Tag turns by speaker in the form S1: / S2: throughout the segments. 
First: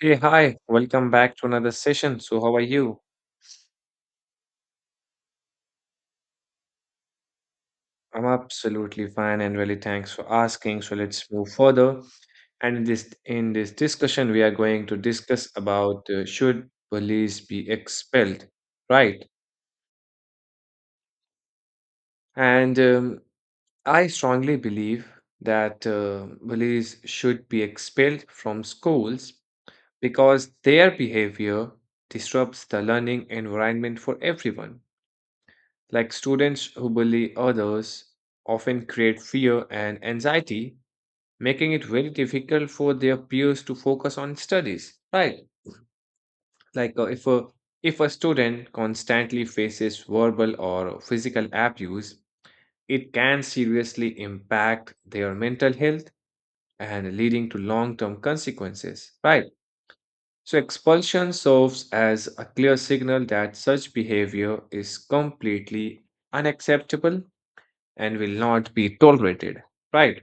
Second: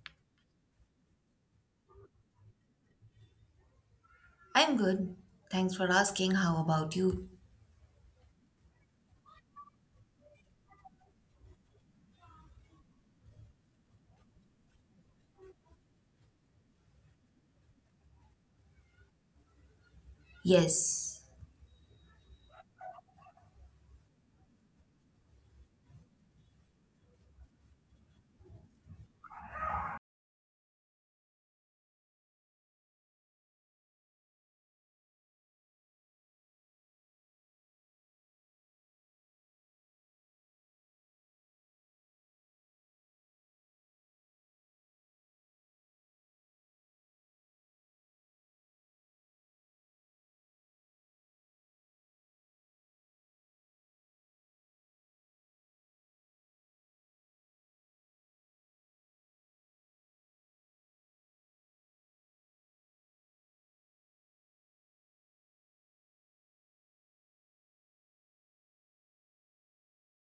S1: Hey, hi, welcome back to another session. So, how are you?
S2: I'm good. Thanks for asking. How about you?
S1: I'm absolutely fine and really thanks for asking. So, let's move further. And in this discussion, we are going to discuss about should police be expelled, right?
S2: Yes.
S1: And I strongly believe that police should be expelled from schools because their behavior disrupts the learning environment for everyone. Like students who bully others often create fear and anxiety, making it very difficult for their peers to focus on studies. Right? Like if a student constantly faces verbal or physical abuse, it can seriously impact their mental health and leading to long-term consequences. Right? So expulsion serves as a clear signal that such behavior is completely unacceptable and will not be tolerated, right?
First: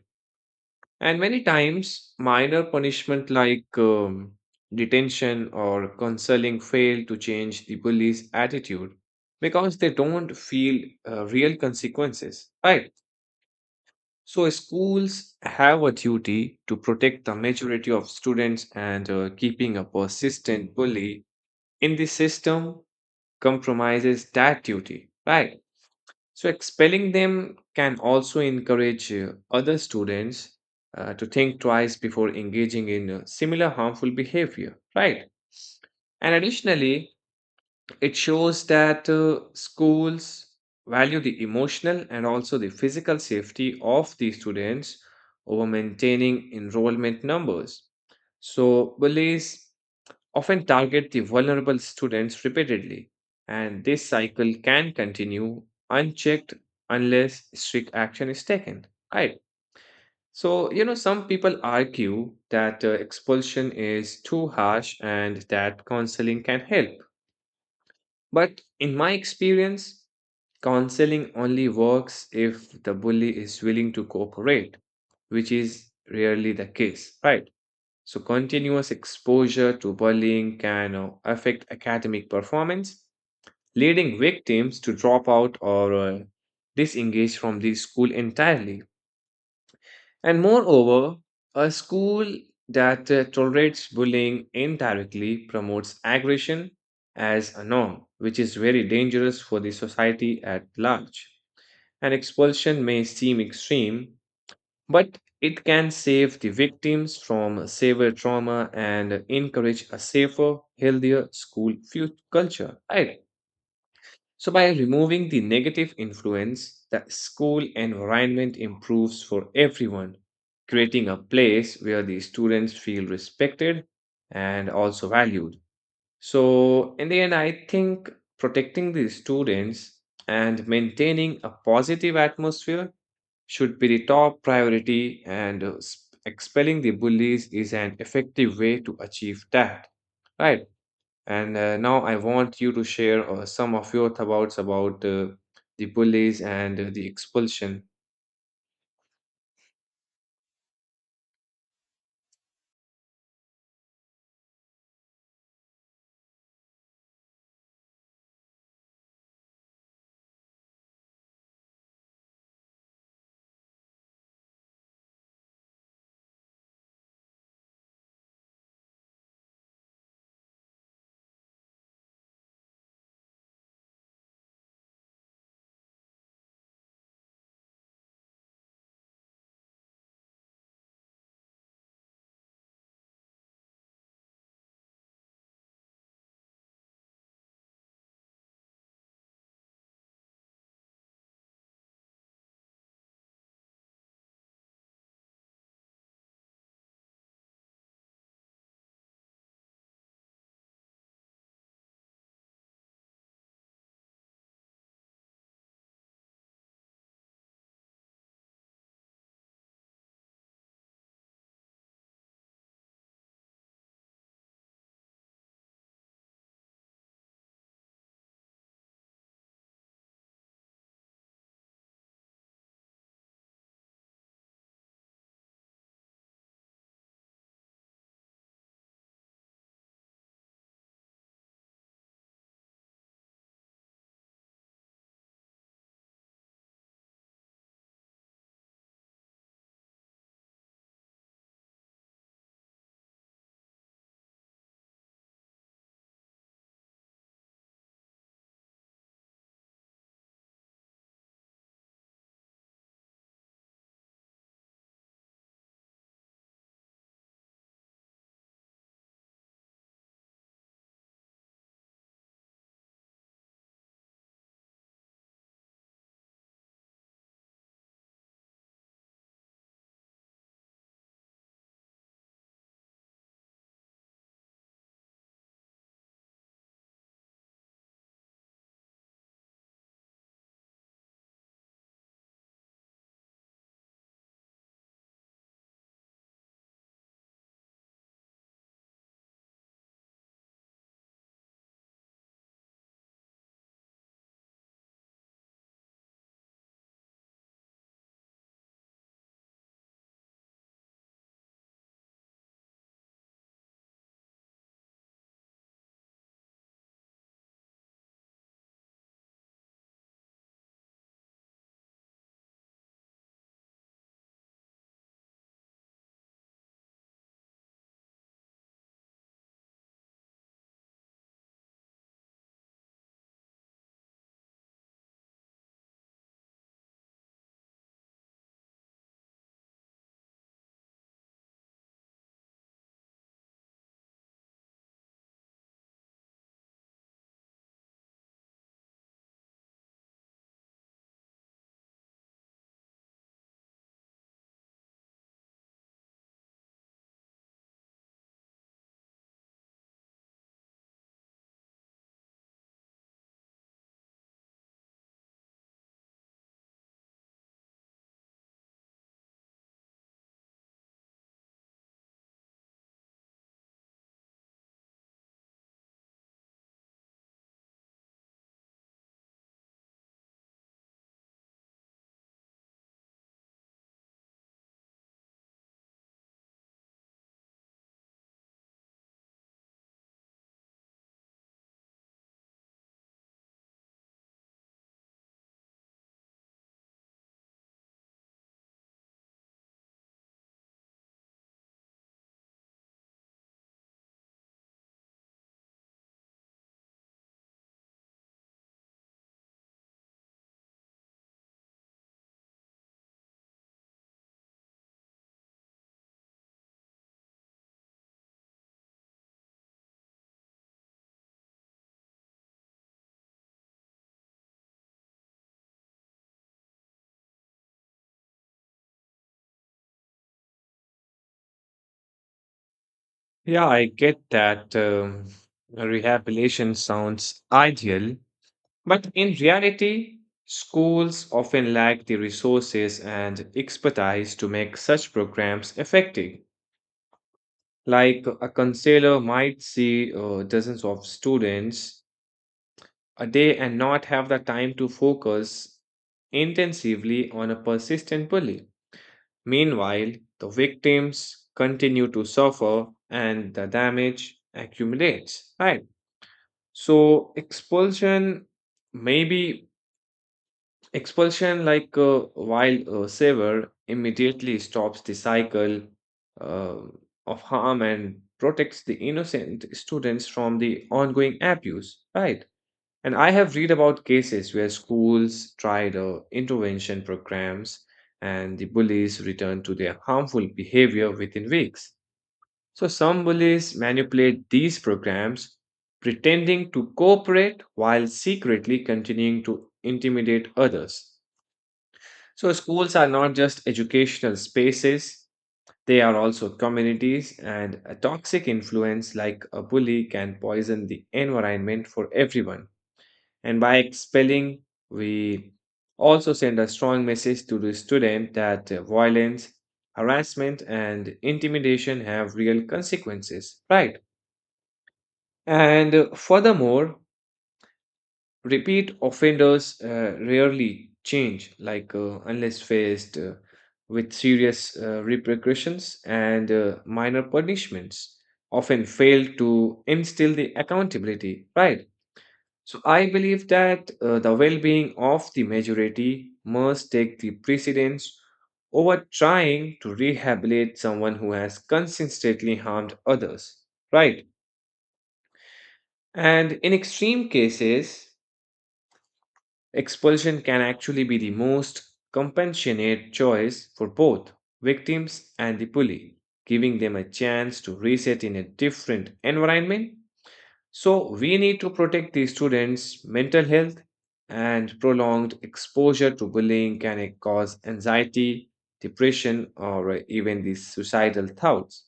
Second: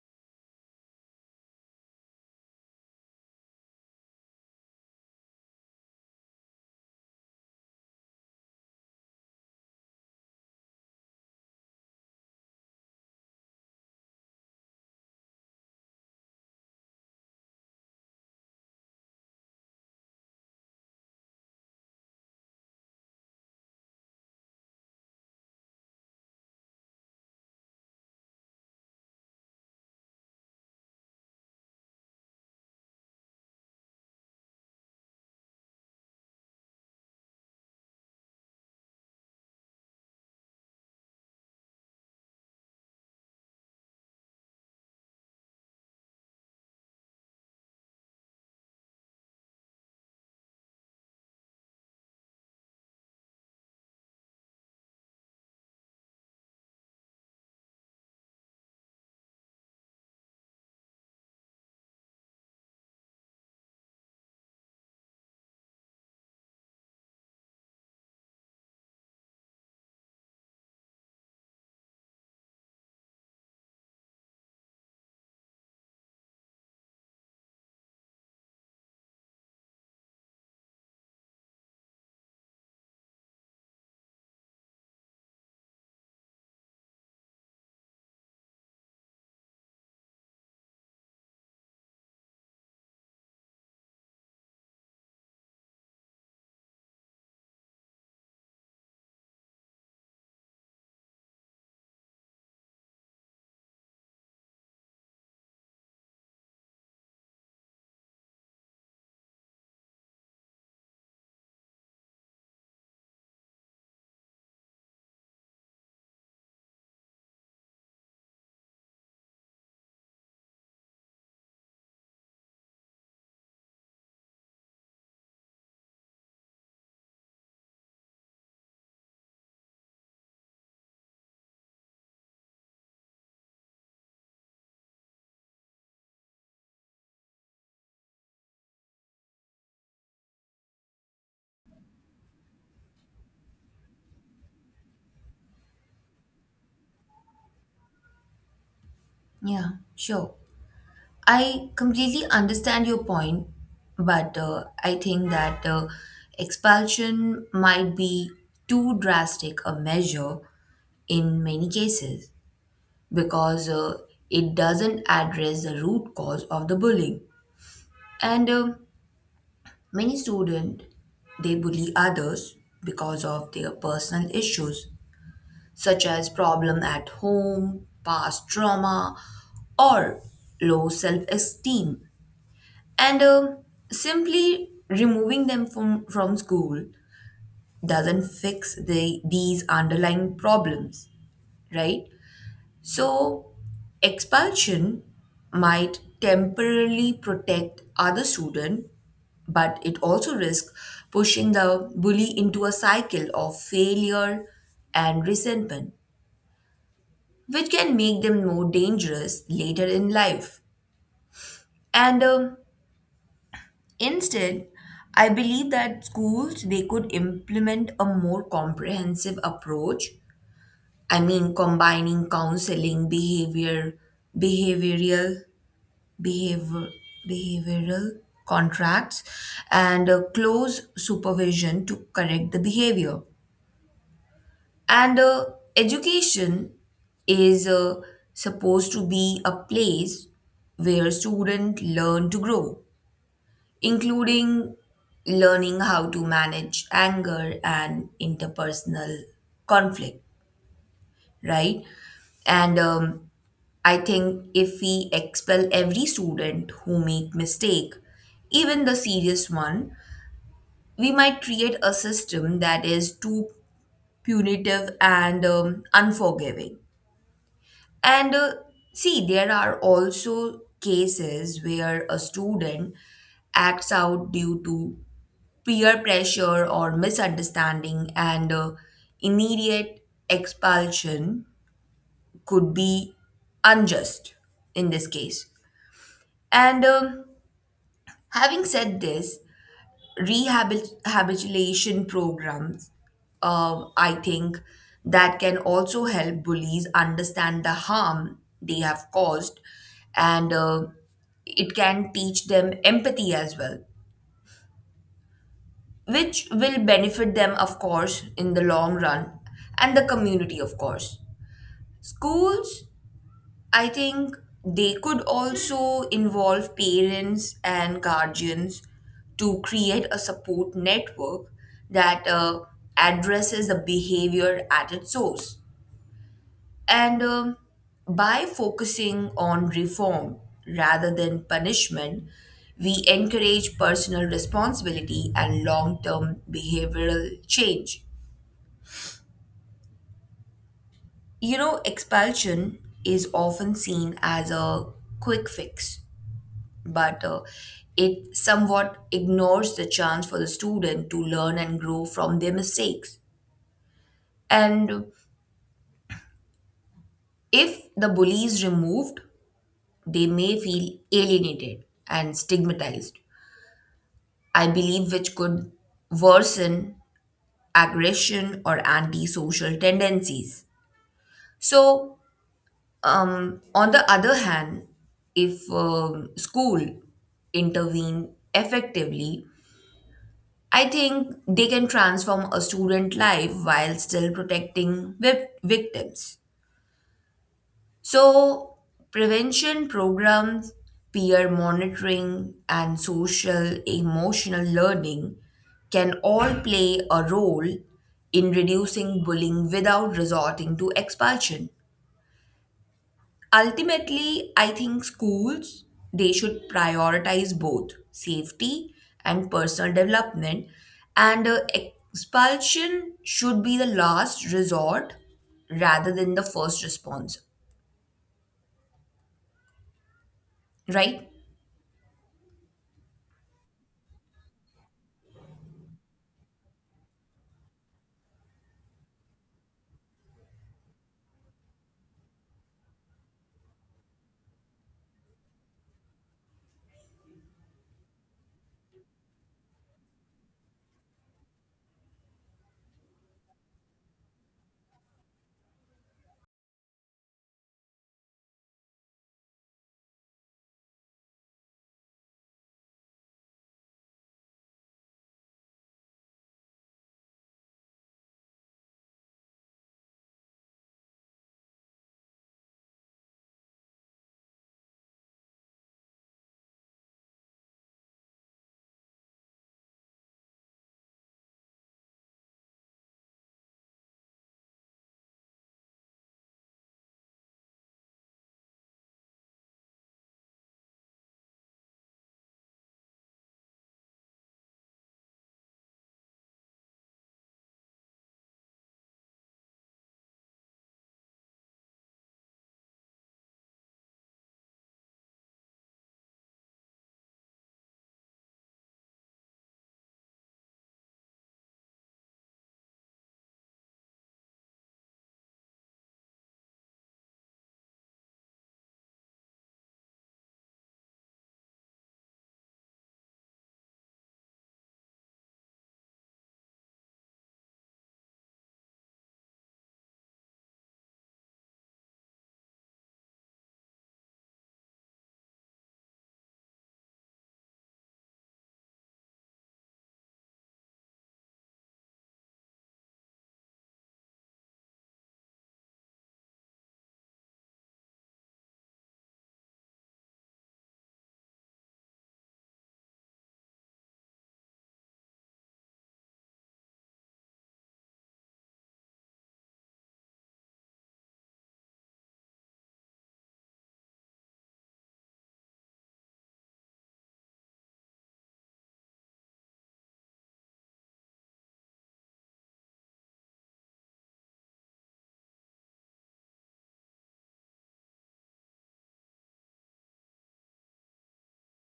S1: And many times, minor punishment like detention or counseling fail to change the bully's attitude because they don't feel real consequences, right? So, schools have a duty to protect the majority of students, and keeping a persistent bully in the system compromises that duty, right? So, expelling them can also encourage other students to think twice before engaging in similar harmful behavior, right? And additionally, it shows that schools value the emotional and also the physical safety of the students over maintaining enrollment numbers. So, bullies often target the vulnerable students repeatedly, and this cycle can continue unchecked unless strict action is taken. Right. So, you know, some people argue that expulsion is too harsh and that counseling can help. But in my experience, counseling only works if the bully is willing to cooperate, which is rarely the case, right? So, continuous exposure to bullying can affect academic performance, leading victims to drop out or disengage from the school entirely. And moreover, a school that tolerates bullying indirectly promotes aggression as a norm, which is very dangerous for the society at large. And expulsion may seem extreme, but it can save the victims from severe trauma and encourage a safer, healthier culture. Right. So, by removing the negative influence, the school environment improves for everyone, creating a place where the students feel respected and also valued. So, in the end, I think protecting the students and maintaining a positive atmosphere should be the top priority, and expelling the bullies is an effective way to achieve that, right? And now I want you to share some of your thoughts about the bullies and the expulsion.
S2: Yeah, sure. I completely understand your point, but I think that expulsion might be too drastic a measure in many cases because it doesn't address the root cause of the bullying. And Many students they bully others because of their personal issues such as problem at home, past trauma, or low self esteem. And Simply removing them from school doesn't fix these underlying problems, right? So, expulsion might temporarily protect other students, but it also risks pushing the bully into a cycle of failure and resentment, which can make them more dangerous later in life. And Instead, I believe that schools they could implement a more comprehensive approach. I mean, combining counseling, behavioral, behavior, behavioral contracts, and close supervision to correct the behavior. And Education is supposed to be a place where students learn to grow, including learning how to manage anger and interpersonal conflict, right? And I think if we expel every student who make mistake, even the serious one, we might create a system that is too punitive and unforgiving. And See, there are also cases where a student acts out due to peer pressure or misunderstanding, and immediate expulsion could be unjust in this case. And Having said this, rehabilitation programs, I think, that can also help bullies understand the harm they have caused and it can teach them empathy as well, which will benefit them, of course, in the long run and the community, of course. Schools, I think, they could also involve parents and guardians to create a support network that addresses the behavior at its source. And By focusing on reform rather than punishment, we encourage personal responsibility and long term behavioral change. You know, expulsion is often seen as a quick fix but it somewhat ignores the chance for the student to learn and grow from their mistakes. And if the bully is removed, they may feel alienated and stigmatized, I believe, which could worsen aggression or antisocial tendencies. So, on the other hand, if school intervene effectively, I think they can transform a student life while still protecting victims. So, prevention programs, peer monitoring, and social emotional learning can all play a role in reducing bullying without resorting to expulsion. Ultimately, I think schools they should prioritize both safety and personal development and expulsion should be the last resort rather than the first response, right?
S1: Yeah, I get that rehabilitation sounds ideal, but in reality, schools often lack the resources and expertise to make such programs effective. Like a counselor might see dozens of students a day and not have the time to focus intensively on a persistent bully. Meanwhile, the victims continue to suffer and the damage accumulates, right? So, maybe Expulsion, like a wild saver, immediately stops the cycle uh, of harm and protects the innocent students from the ongoing abuse, right? And I have read about cases where schools tried intervention programs and the bullies returned to their harmful behavior within weeks. So some bullies manipulate these programs, pretending to cooperate while secretly continuing to intimidate others. So, schools are not just educational spaces, they are also communities, and a toxic influence like a bully can poison the environment for everyone. And by expelling, we also send a strong message to the student that violence, harassment, and intimidation have real consequences, right? And furthermore, repeat offenders rarely change, like unless faced with serious repercussions and minor punishments, often fail to instill the accountability, right? So I believe that the well-being of the majority must take the precedence over trying to rehabilitate someone who has consistently harmed others, right? And in extreme cases, expulsion can actually be the most compassionate choice for both victims and the bully, giving them a chance to reset in a different environment. So, we need to protect the students' mental health, and prolonged exposure to bullying can cause anxiety, depression, or even the suicidal thoughts.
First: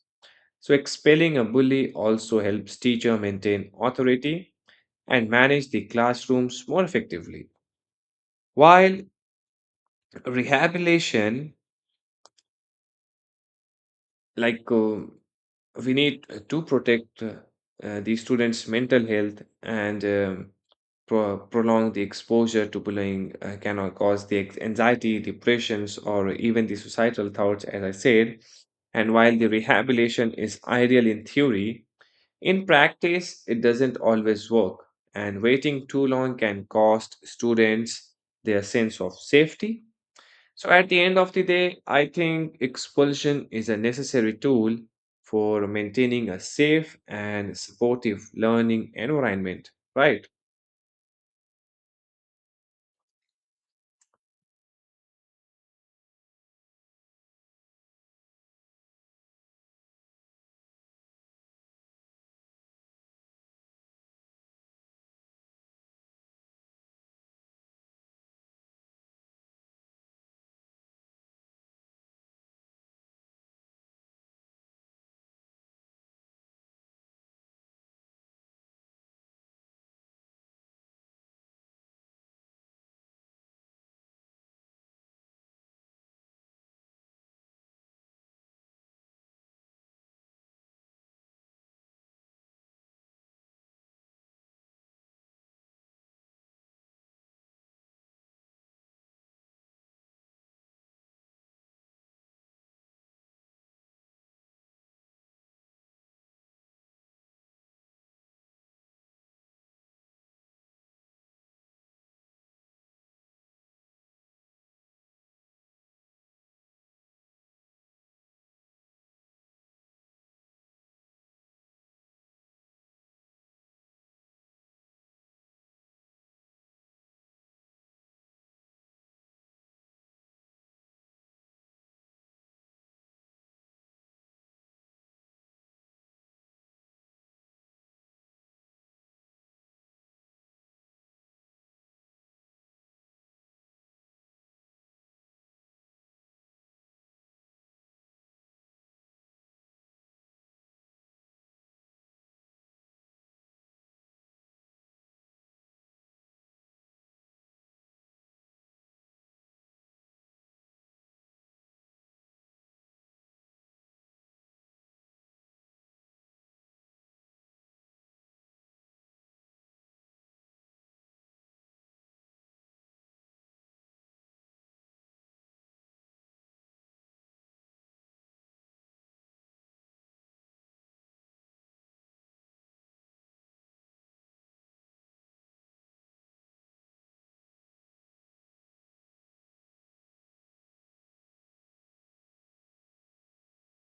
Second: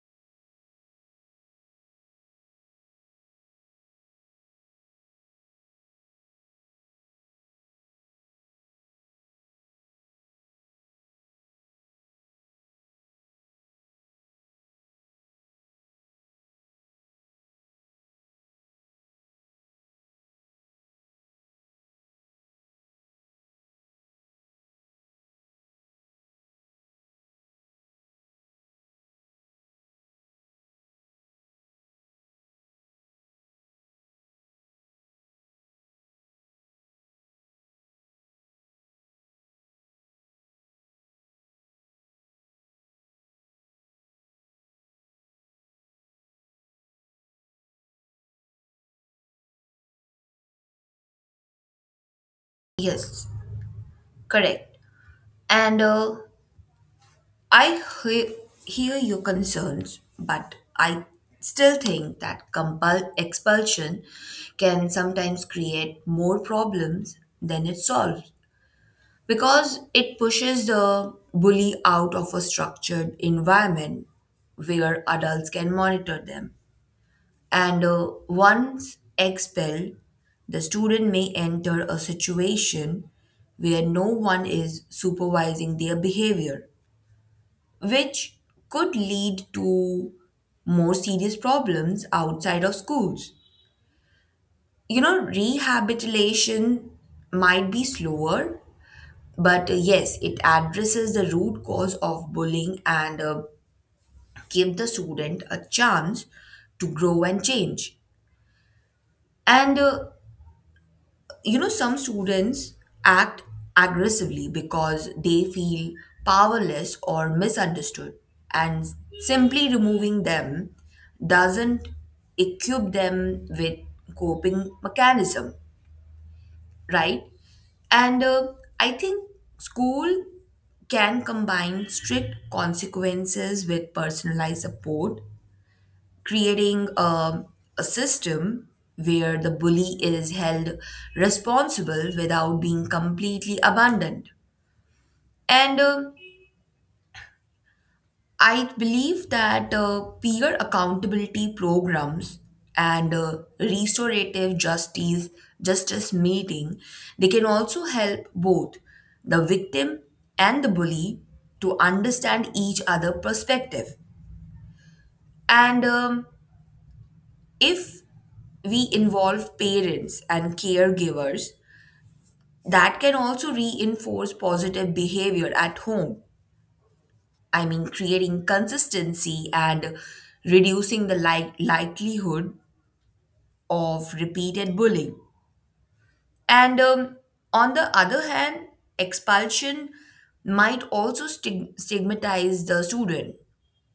S1: So, expelling a bully also helps teacher maintain authority and manage the classrooms more effectively while rehabilitation like we need to protect the students mental health and prolong the exposure to bullying can cause the anxiety depressions or even the suicidal thoughts as I said. And while the rehabilitation is ideal in theory, in practice it doesn't always work, and waiting too long can cost students their sense of safety. So at the end of the day, I think expulsion is a necessary tool for maintaining a safe and supportive learning environment, right?
S2: Yes, correct. And I hear your concerns, but I still think that expulsion can sometimes create more problems than it solves, because it pushes the bully out of a structured environment where adults can monitor them. And once expelled, the student may enter a situation where no one is supervising their behavior, which could lead to more serious problems outside of schools. You know, rehabilitation might be slower but yes it addresses the root cause of bullying and give the student a chance to grow and change and you know some students act aggressively because they feel powerless or misunderstood and simply removing them doesn't equip them with coping mechanism, right? And I think school can combine strict consequences with personalized support, creating a system where the bully is held responsible without being completely abandoned. And I believe that peer accountability programs and restorative justice meeting they can also help both the victim and the bully to understand each other perspective and if we involve parents and caregivers that can also reinforce positive behavior at home. I mean, creating consistency and reducing the likelihood of repeated bullying. And On the other hand, expulsion might also stigmatize the student,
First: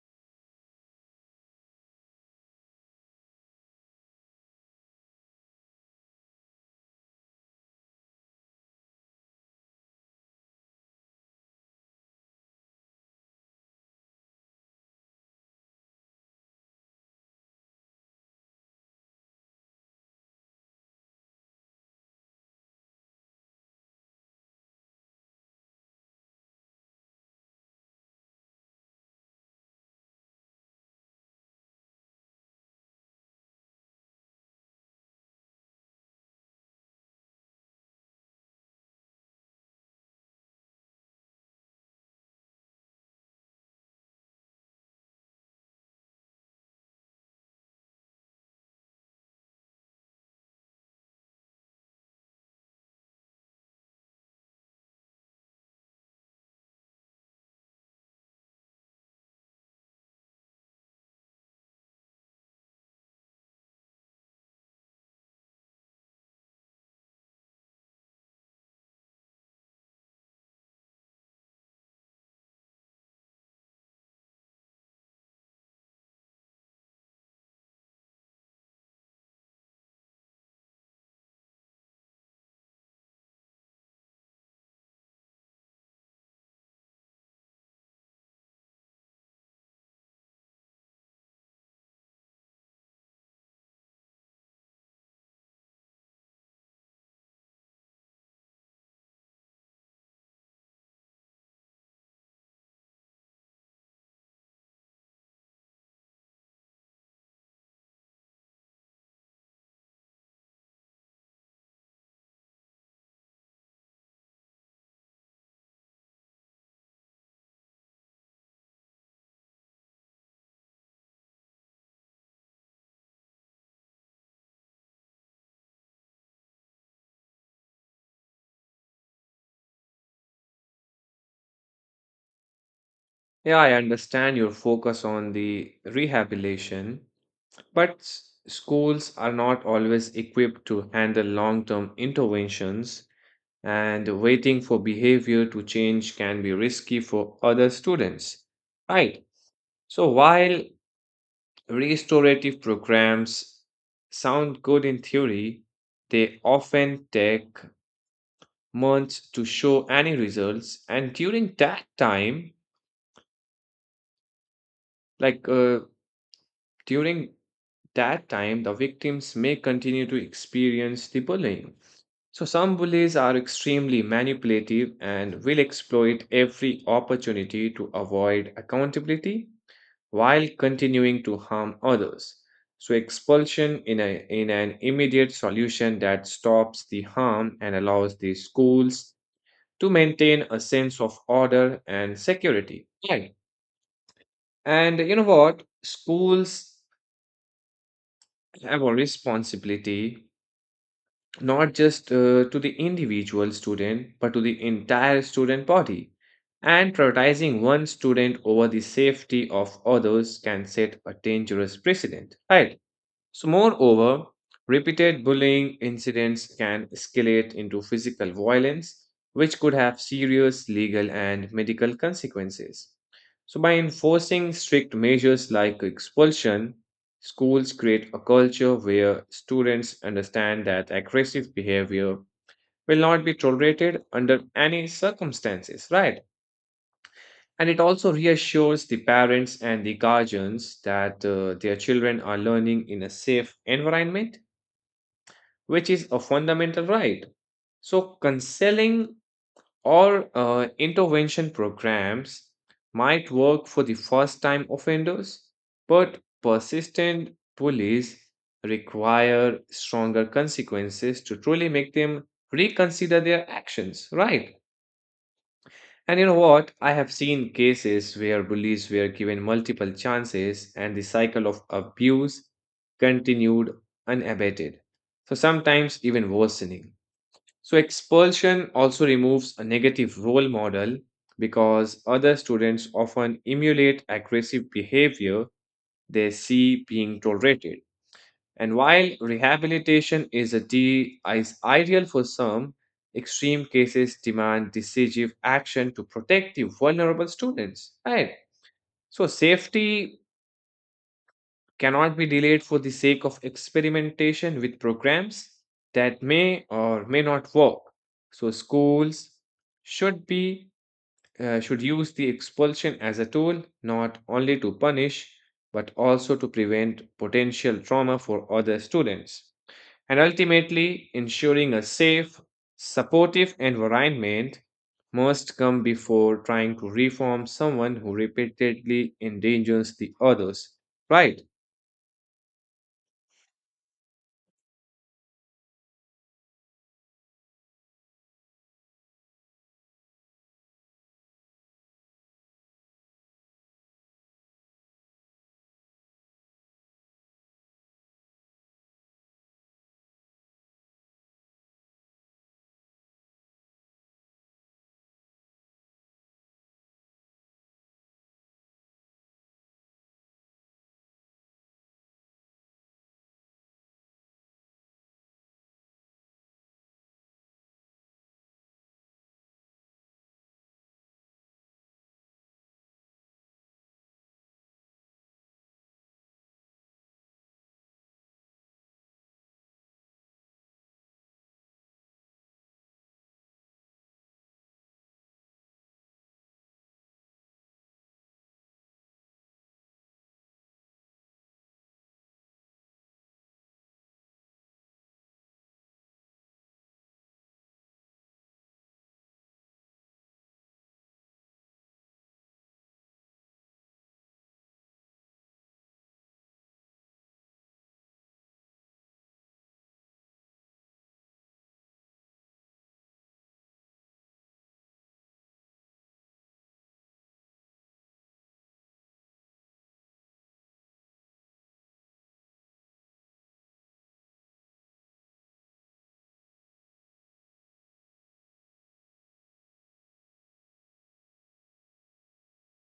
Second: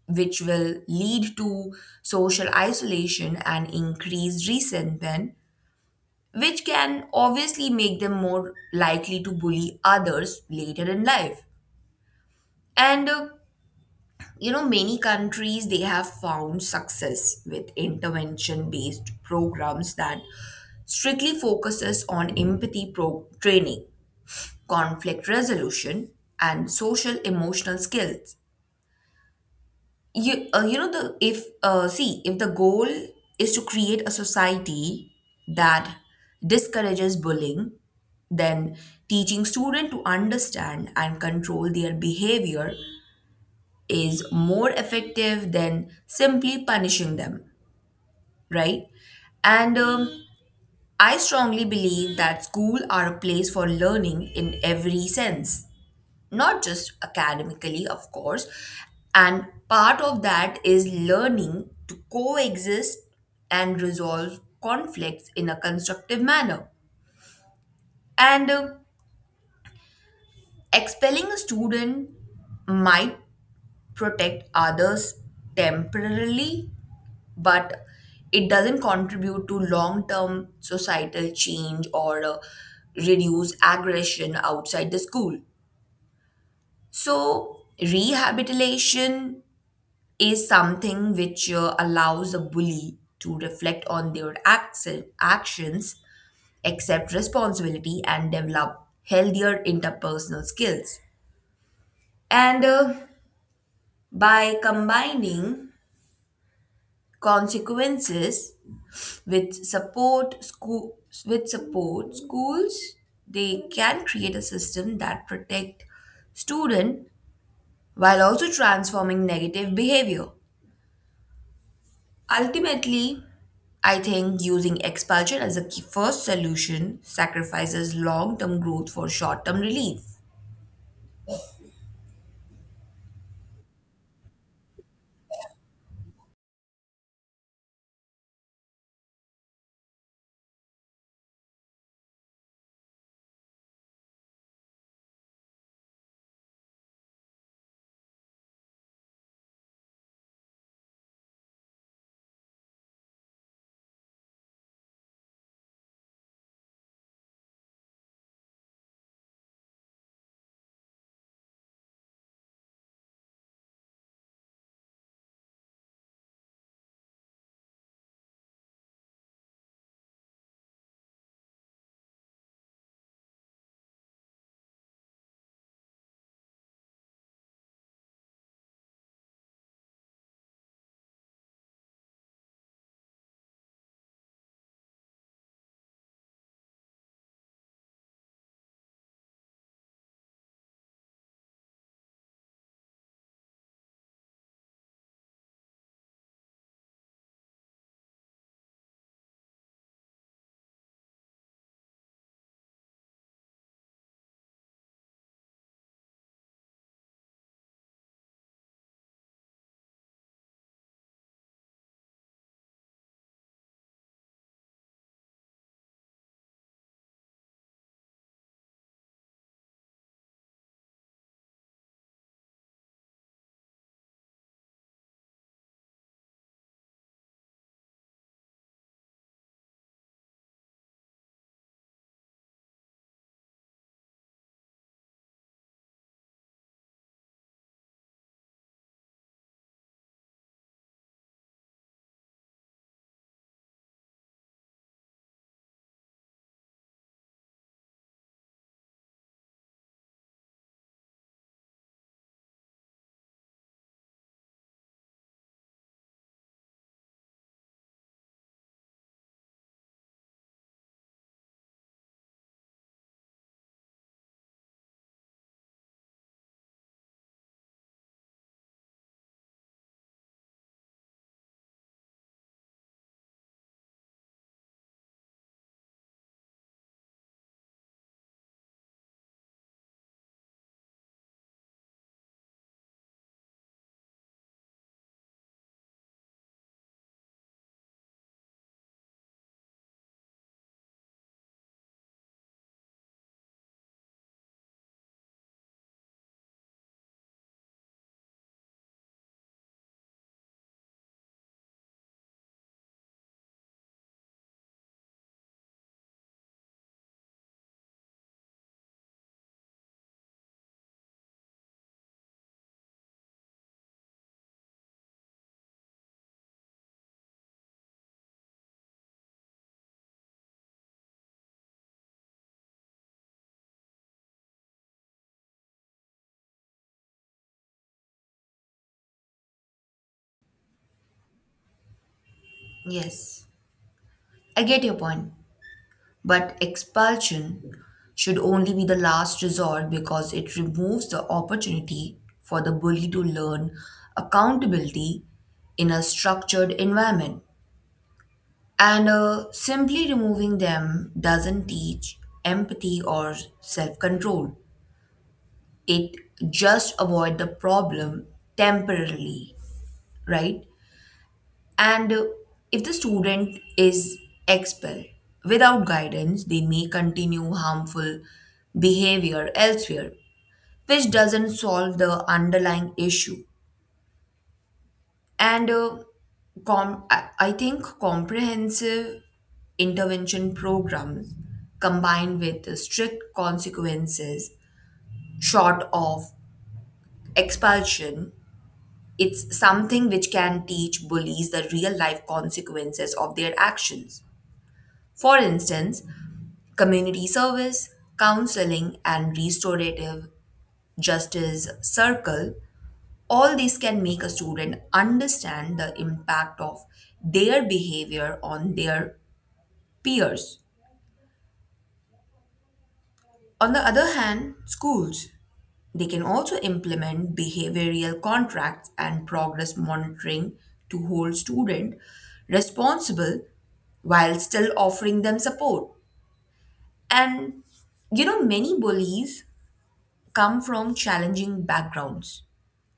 S2: which will lead to social isolation and increased resentment, which can obviously make them more likely to bully others later in life. And you know many countries they have found success with intervention based programs that strictly focuses on empathy training, conflict resolution and social emotional skills. You you know the if See, if the goal is to create a society that discourages bullying then teaching students to understand and control their behavior is more effective than simply punishing them, right? And I strongly believe that school are a place for learning in every sense, not just academically, of course. And part of that is learning to coexist and resolve conflicts in a constructive manner. And Expelling a student might protect others temporarily but it doesn't contribute to long term societal change or reduce aggression outside the school. So, rehabilitation is something which allows a bully to reflect on their actions, accept responsibility, and develop healthier interpersonal skills. And by combining consequences With support school with support schools, they can create a system that protect student while also transforming negative behavior. Ultimately, I think using expulsion as a key first solution sacrifices long-term growth for short-term relief.
S1: Yeah, I understand your focus on the rehabilitation, but schools are not always equipped to handle long-term interventions, and waiting for behavior to change can be risky for other students, right? So while restorative programs sound good in theory, they often take months to show any results, and during that time, like uh, during that time, the victims may continue to experience the bullying. So, some bullies are extremely manipulative and will exploit every opportunity to avoid accountability while continuing to harm others. So, expulsion in an immediate solution that stops the harm and allows the schools to maintain a sense of order and security. Right. And you know what? Schools have a responsibility not just to the individual student, but to the entire student body. And prioritizing one student over the safety of others can set a dangerous precedent. Right. So, moreover, repeated bullying incidents can escalate into physical violence, which could have serious legal and medical consequences. So, by enforcing strict measures like expulsion, schools create a culture where students understand that aggressive behavior will not be tolerated under any circumstances, right? And it also reassures the parents and the guardians that their children are learning in a safe environment which is a fundamental right. So, counseling or intervention programs might work for the first time offenders, but persistent bullies require stronger consequences to truly make them reconsider their actions, right? And you know what? I have seen cases where bullies were given multiple chances and the cycle of abuse continued unabated. So sometimes even worsening. So, expulsion also removes a negative role model because other students often emulate aggressive behavior they see being tolerated. And while rehabilitation is ideal for some, extreme cases demand decisive action to protect the vulnerable students. Right. So, safety cannot be delayed for the sake of experimentation with programs that may or may not work. So schools should be should use the expulsion as a tool not only to punish but also to prevent potential trauma for other students, and ultimately ensuring a safe, supportive environment must come before trying to reform someone who repeatedly endangers the others, right?
S2: Yes, I get your point. But expulsion should only be the last resort because it removes the opportunity for the bully to learn accountability in a structured environment. And simply removing them doesn't teach empathy or self control. It just avoid the problem temporarily, right? And if the student is expelled without guidance, they may continue harmful behavior elsewhere, which doesn't solve the underlying issue. And I think comprehensive intervention programs combined with the strict consequences short of expulsion it's something which can teach bullies the real life consequences of their actions, for instance community service, counseling, and restorative justice circle, all these can make a student understand the impact of their behavior on their peers. On the other hand, schools they can also implement behavioral contracts and progress monitoring to hold student responsible while still offering them support. And you know many bullies come from challenging backgrounds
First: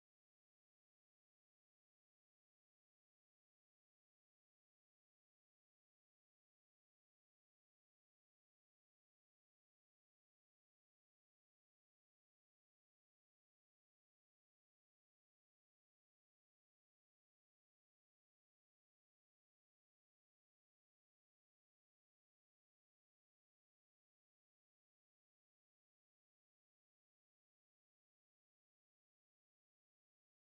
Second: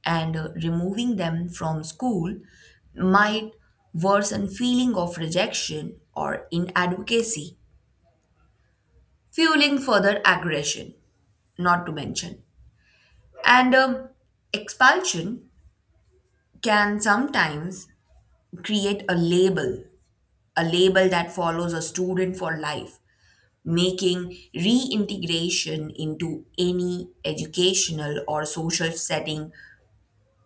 S2: and removing them from school might worsen feeling of rejection or inadvocacy, fueling further aggression, not to mention and expulsion can sometimes create a label, a label that follows a student for life making reintegration into any educational or social setting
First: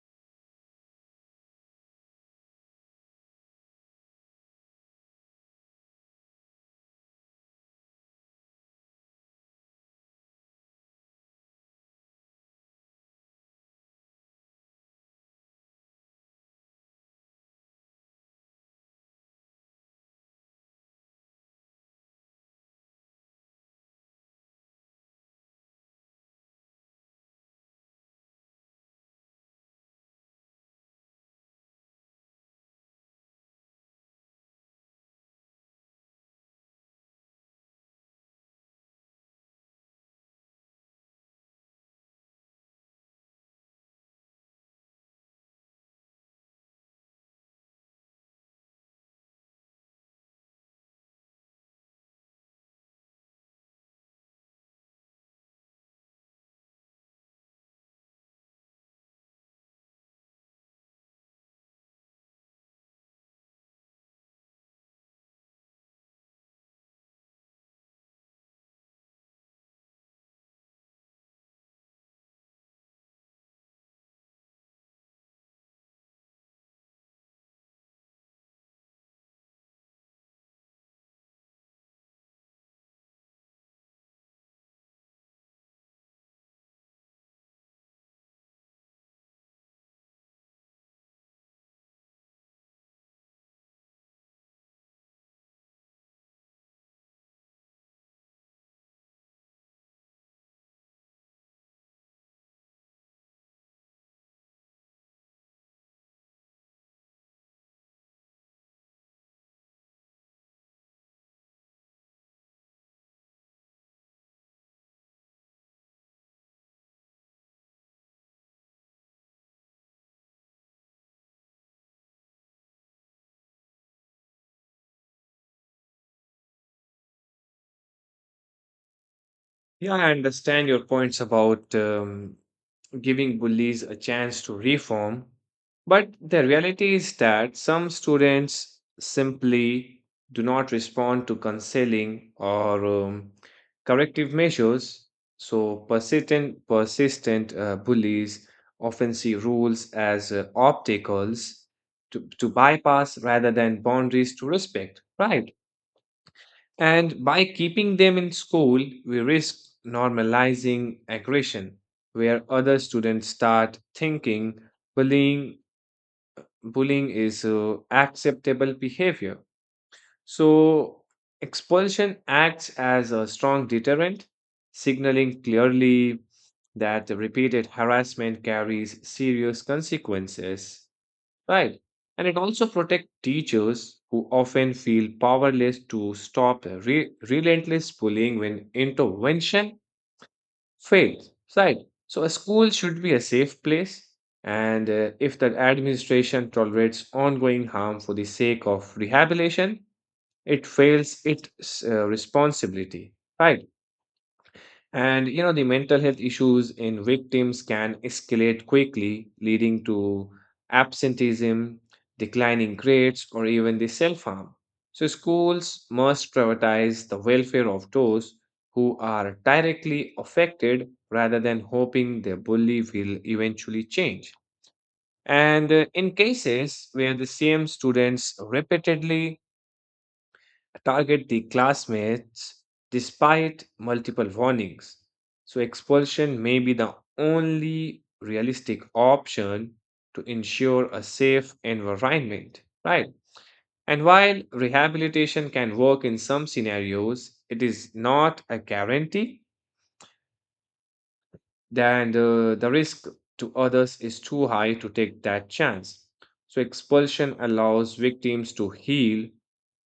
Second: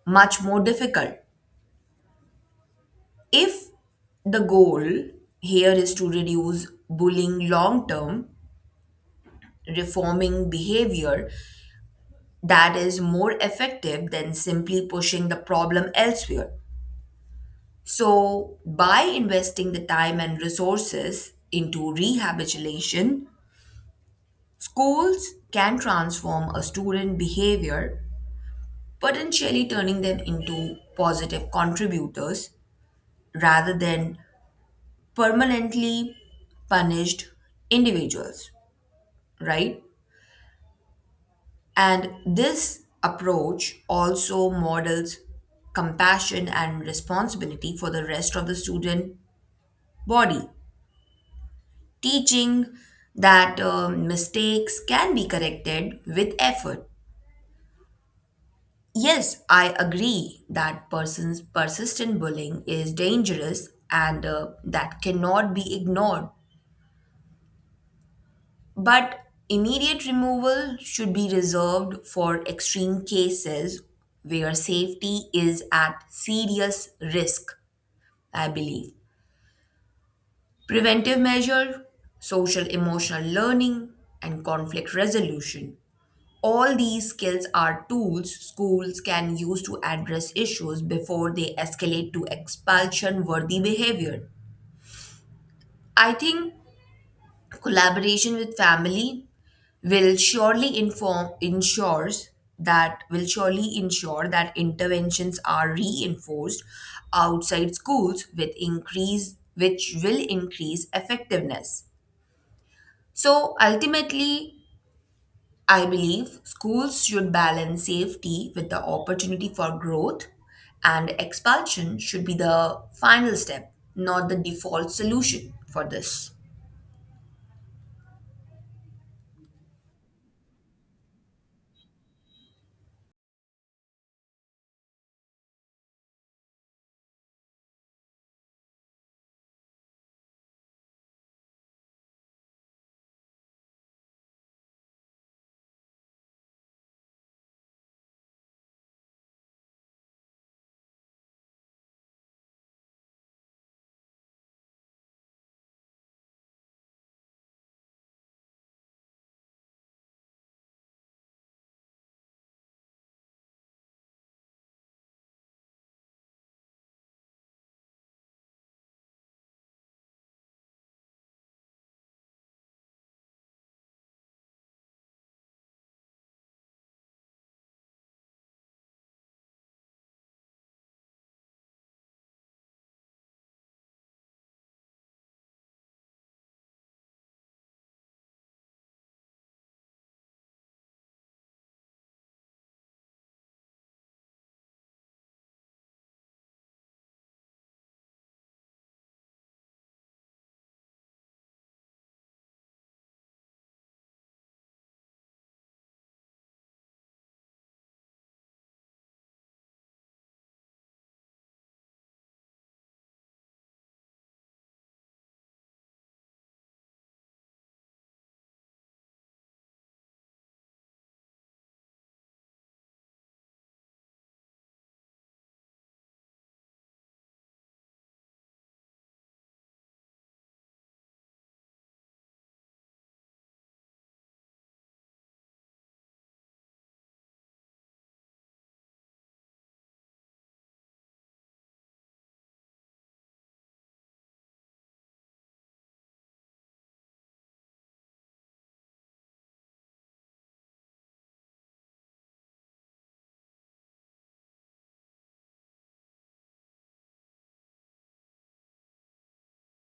S2: much more difficult. If the goal here is to reduce bullying long term, reforming behavior that is more effective than simply pushing the problem elsewhere. So, by investing the time and resources into rehabilitation, schools can transform a student behavior, potentially turning them into positive contributors rather than permanently punished individuals, right? And this approach also models compassion and responsibility for the rest of the student body, teaching that mistakes can be corrected with effort. Yes, I agree that persons persistent bullying is dangerous and that cannot be ignored. But immediate removal should be reserved for extreme cases where safety is at serious risk, I believe. Preventive measure, social emotional learning, and conflict resolution. All these skills are tools schools can use to address issues before they escalate to expulsion worthy behavior. I think collaboration with family will surely inform ensures that will surely ensure that interventions are reinforced outside schools with increase which will increase effectiveness. So ultimately I believe schools should balance safety with the opportunity for growth and expulsion should be the final step, not the default solution for this.
S1: Yeah, I understand your points about giving bullies a chance to reform, but the reality is that some students simply do not respond to counseling or corrective measures. So persistent bullies often see rules as obstacles to bypass rather than boundaries to respect, right? And by keeping them in school, we risk normalizing aggression, where other students start thinking bullying, bullying is acceptable behavior. So, expulsion acts as a strong deterrent, signaling clearly that repeated harassment carries serious consequences. Right. And it also protects teachers who often feel powerless to stop the relentless bullying when intervention fails. Right. So a school should be a safe place. And if the administration tolerates ongoing harm for the sake of rehabilitation, it fails its responsibility. Right. And you know, the mental health issues in victims can escalate quickly, leading to absenteeism, declining grades, or even the self-harm. So schools must prioritize the welfare of those who are directly affected rather than hoping their bully will eventually change. And in cases where the same students repeatedly target the classmates despite multiple warnings. So, expulsion may be the only realistic option to ensure a safe environment, right? And while rehabilitation can work in some scenarios, it is not a guarantee, then the risk to others is too high to take that chance. So, expulsion allows victims to heal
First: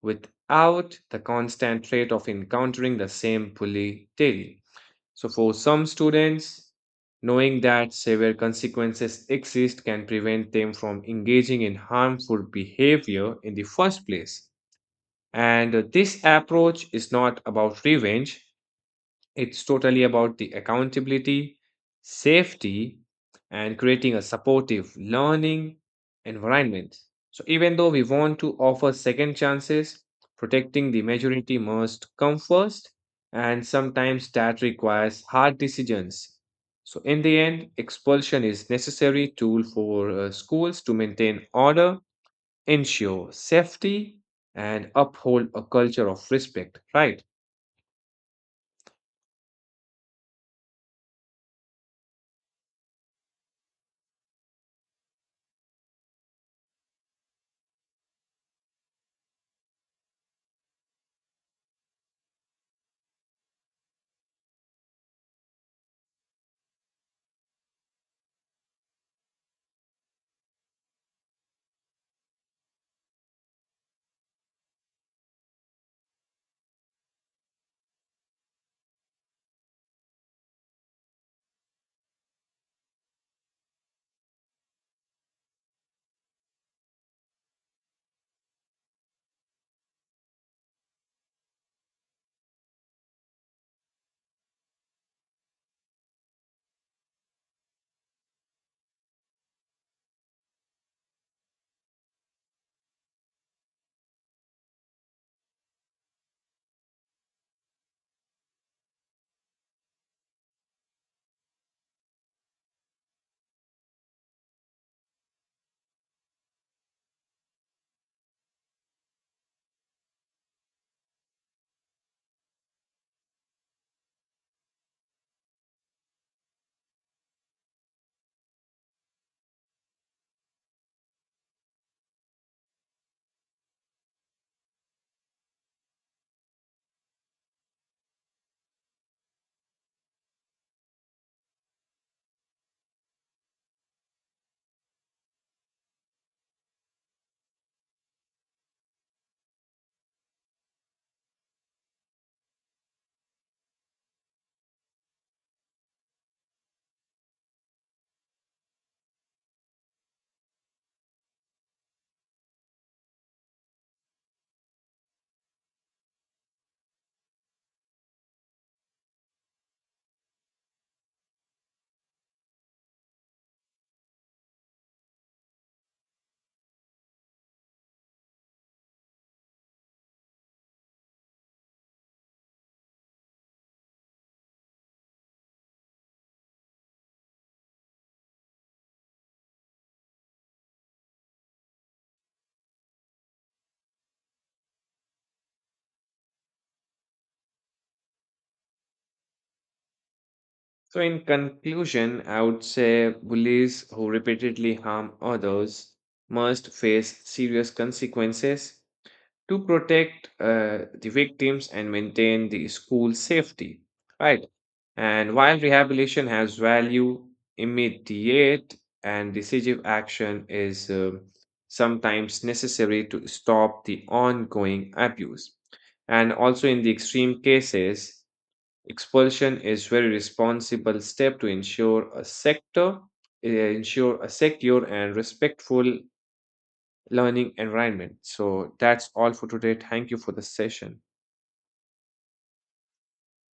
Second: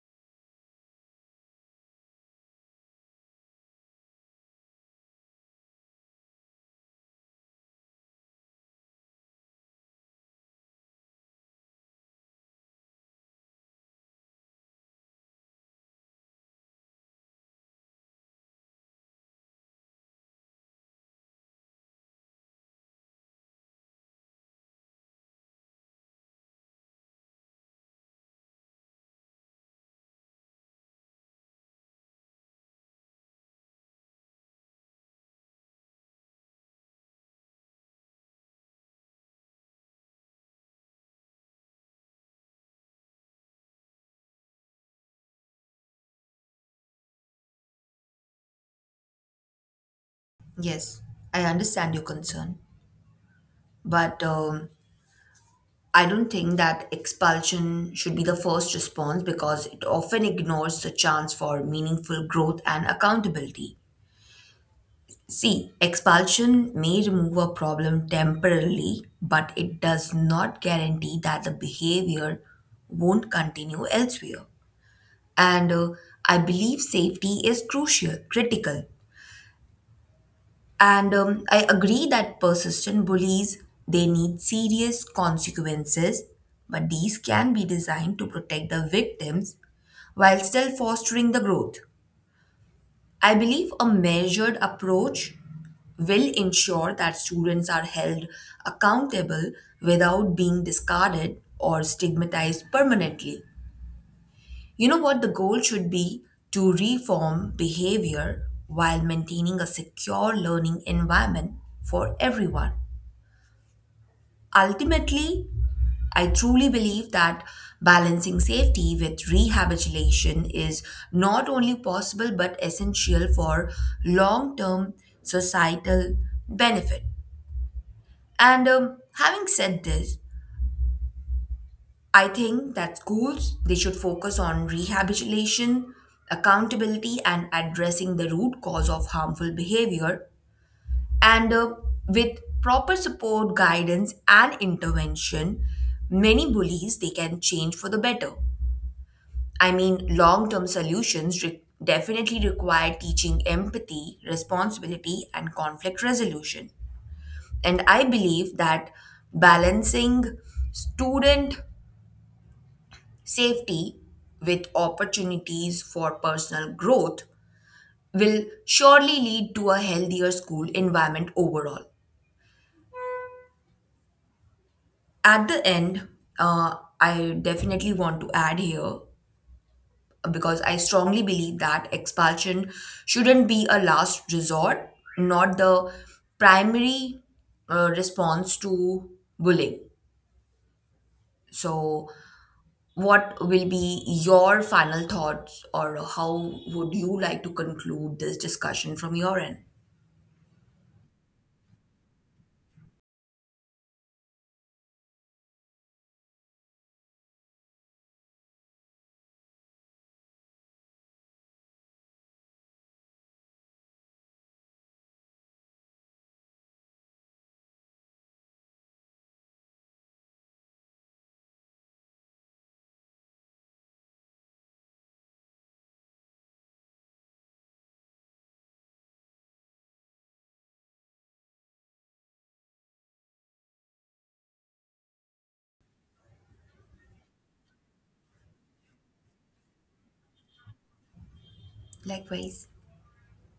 S1: without the constant threat of encountering the same bully daily. So, for some students, knowing that severe consequences exist can prevent them from engaging in harmful behavior in the first place. And this approach is not about revenge, it's totally about the accountability, safety, and creating a supportive learning environment. So, even though we want to offer second chances, protecting the majority must come first, and sometimes that requires hard decisions. So, in the end, expulsion is necessary tool for schools to maintain order, ensure safety, and uphold a culture of respect. Right.
S2: Yes, I understand your concern but I don't think that expulsion should be the first response because it often ignores the chance for meaningful growth and accountability. See, expulsion may remove a problem temporarily, but it does not guarantee that the behavior won't continue elsewhere. And I believe safety is critical. And I agree that persistent bullies they need serious consequences, but these can be designed to protect the victims while still fostering the growth. I believe a measured approach will ensure that students are held accountable without being discarded or stigmatized permanently. You know what? The goal should be to reform behavior while maintaining a secure learning environment for everyone. Ultimately, I truly believe that balancing safety with rehabilitation is not only possible but essential for long term societal benefit. And Having said this, I think that schools they should focus on rehabilitation, accountability and addressing the root cause of harmful behavior. And with proper support, guidance, and intervention, many bullies they can change for the better. I mean, long-term solutions definitely require teaching empathy, responsibility, and conflict resolution. And I believe that balancing student safety with opportunities for personal growth will surely lead to a healthier school environment overall. At the end, uh, I definitely want to add here because I strongly believe that expulsion shouldn't be a last resort, not the primary response to bullying. So, what will be your final thoughts, or how would you like to conclude this discussion from your end?
S1: So, in conclusion, I would say bullies who repeatedly harm others must face serious consequences to protect the victims and maintain the school safety, right? And while rehabilitation has value, immediate and decisive action is sometimes necessary to stop the ongoing abuse. And also, in the extreme cases, expulsion is very responsible step to ensure a ensure a secure and respectful learning environment. So that's all for today. Thank you for the session.
S2: Likewise.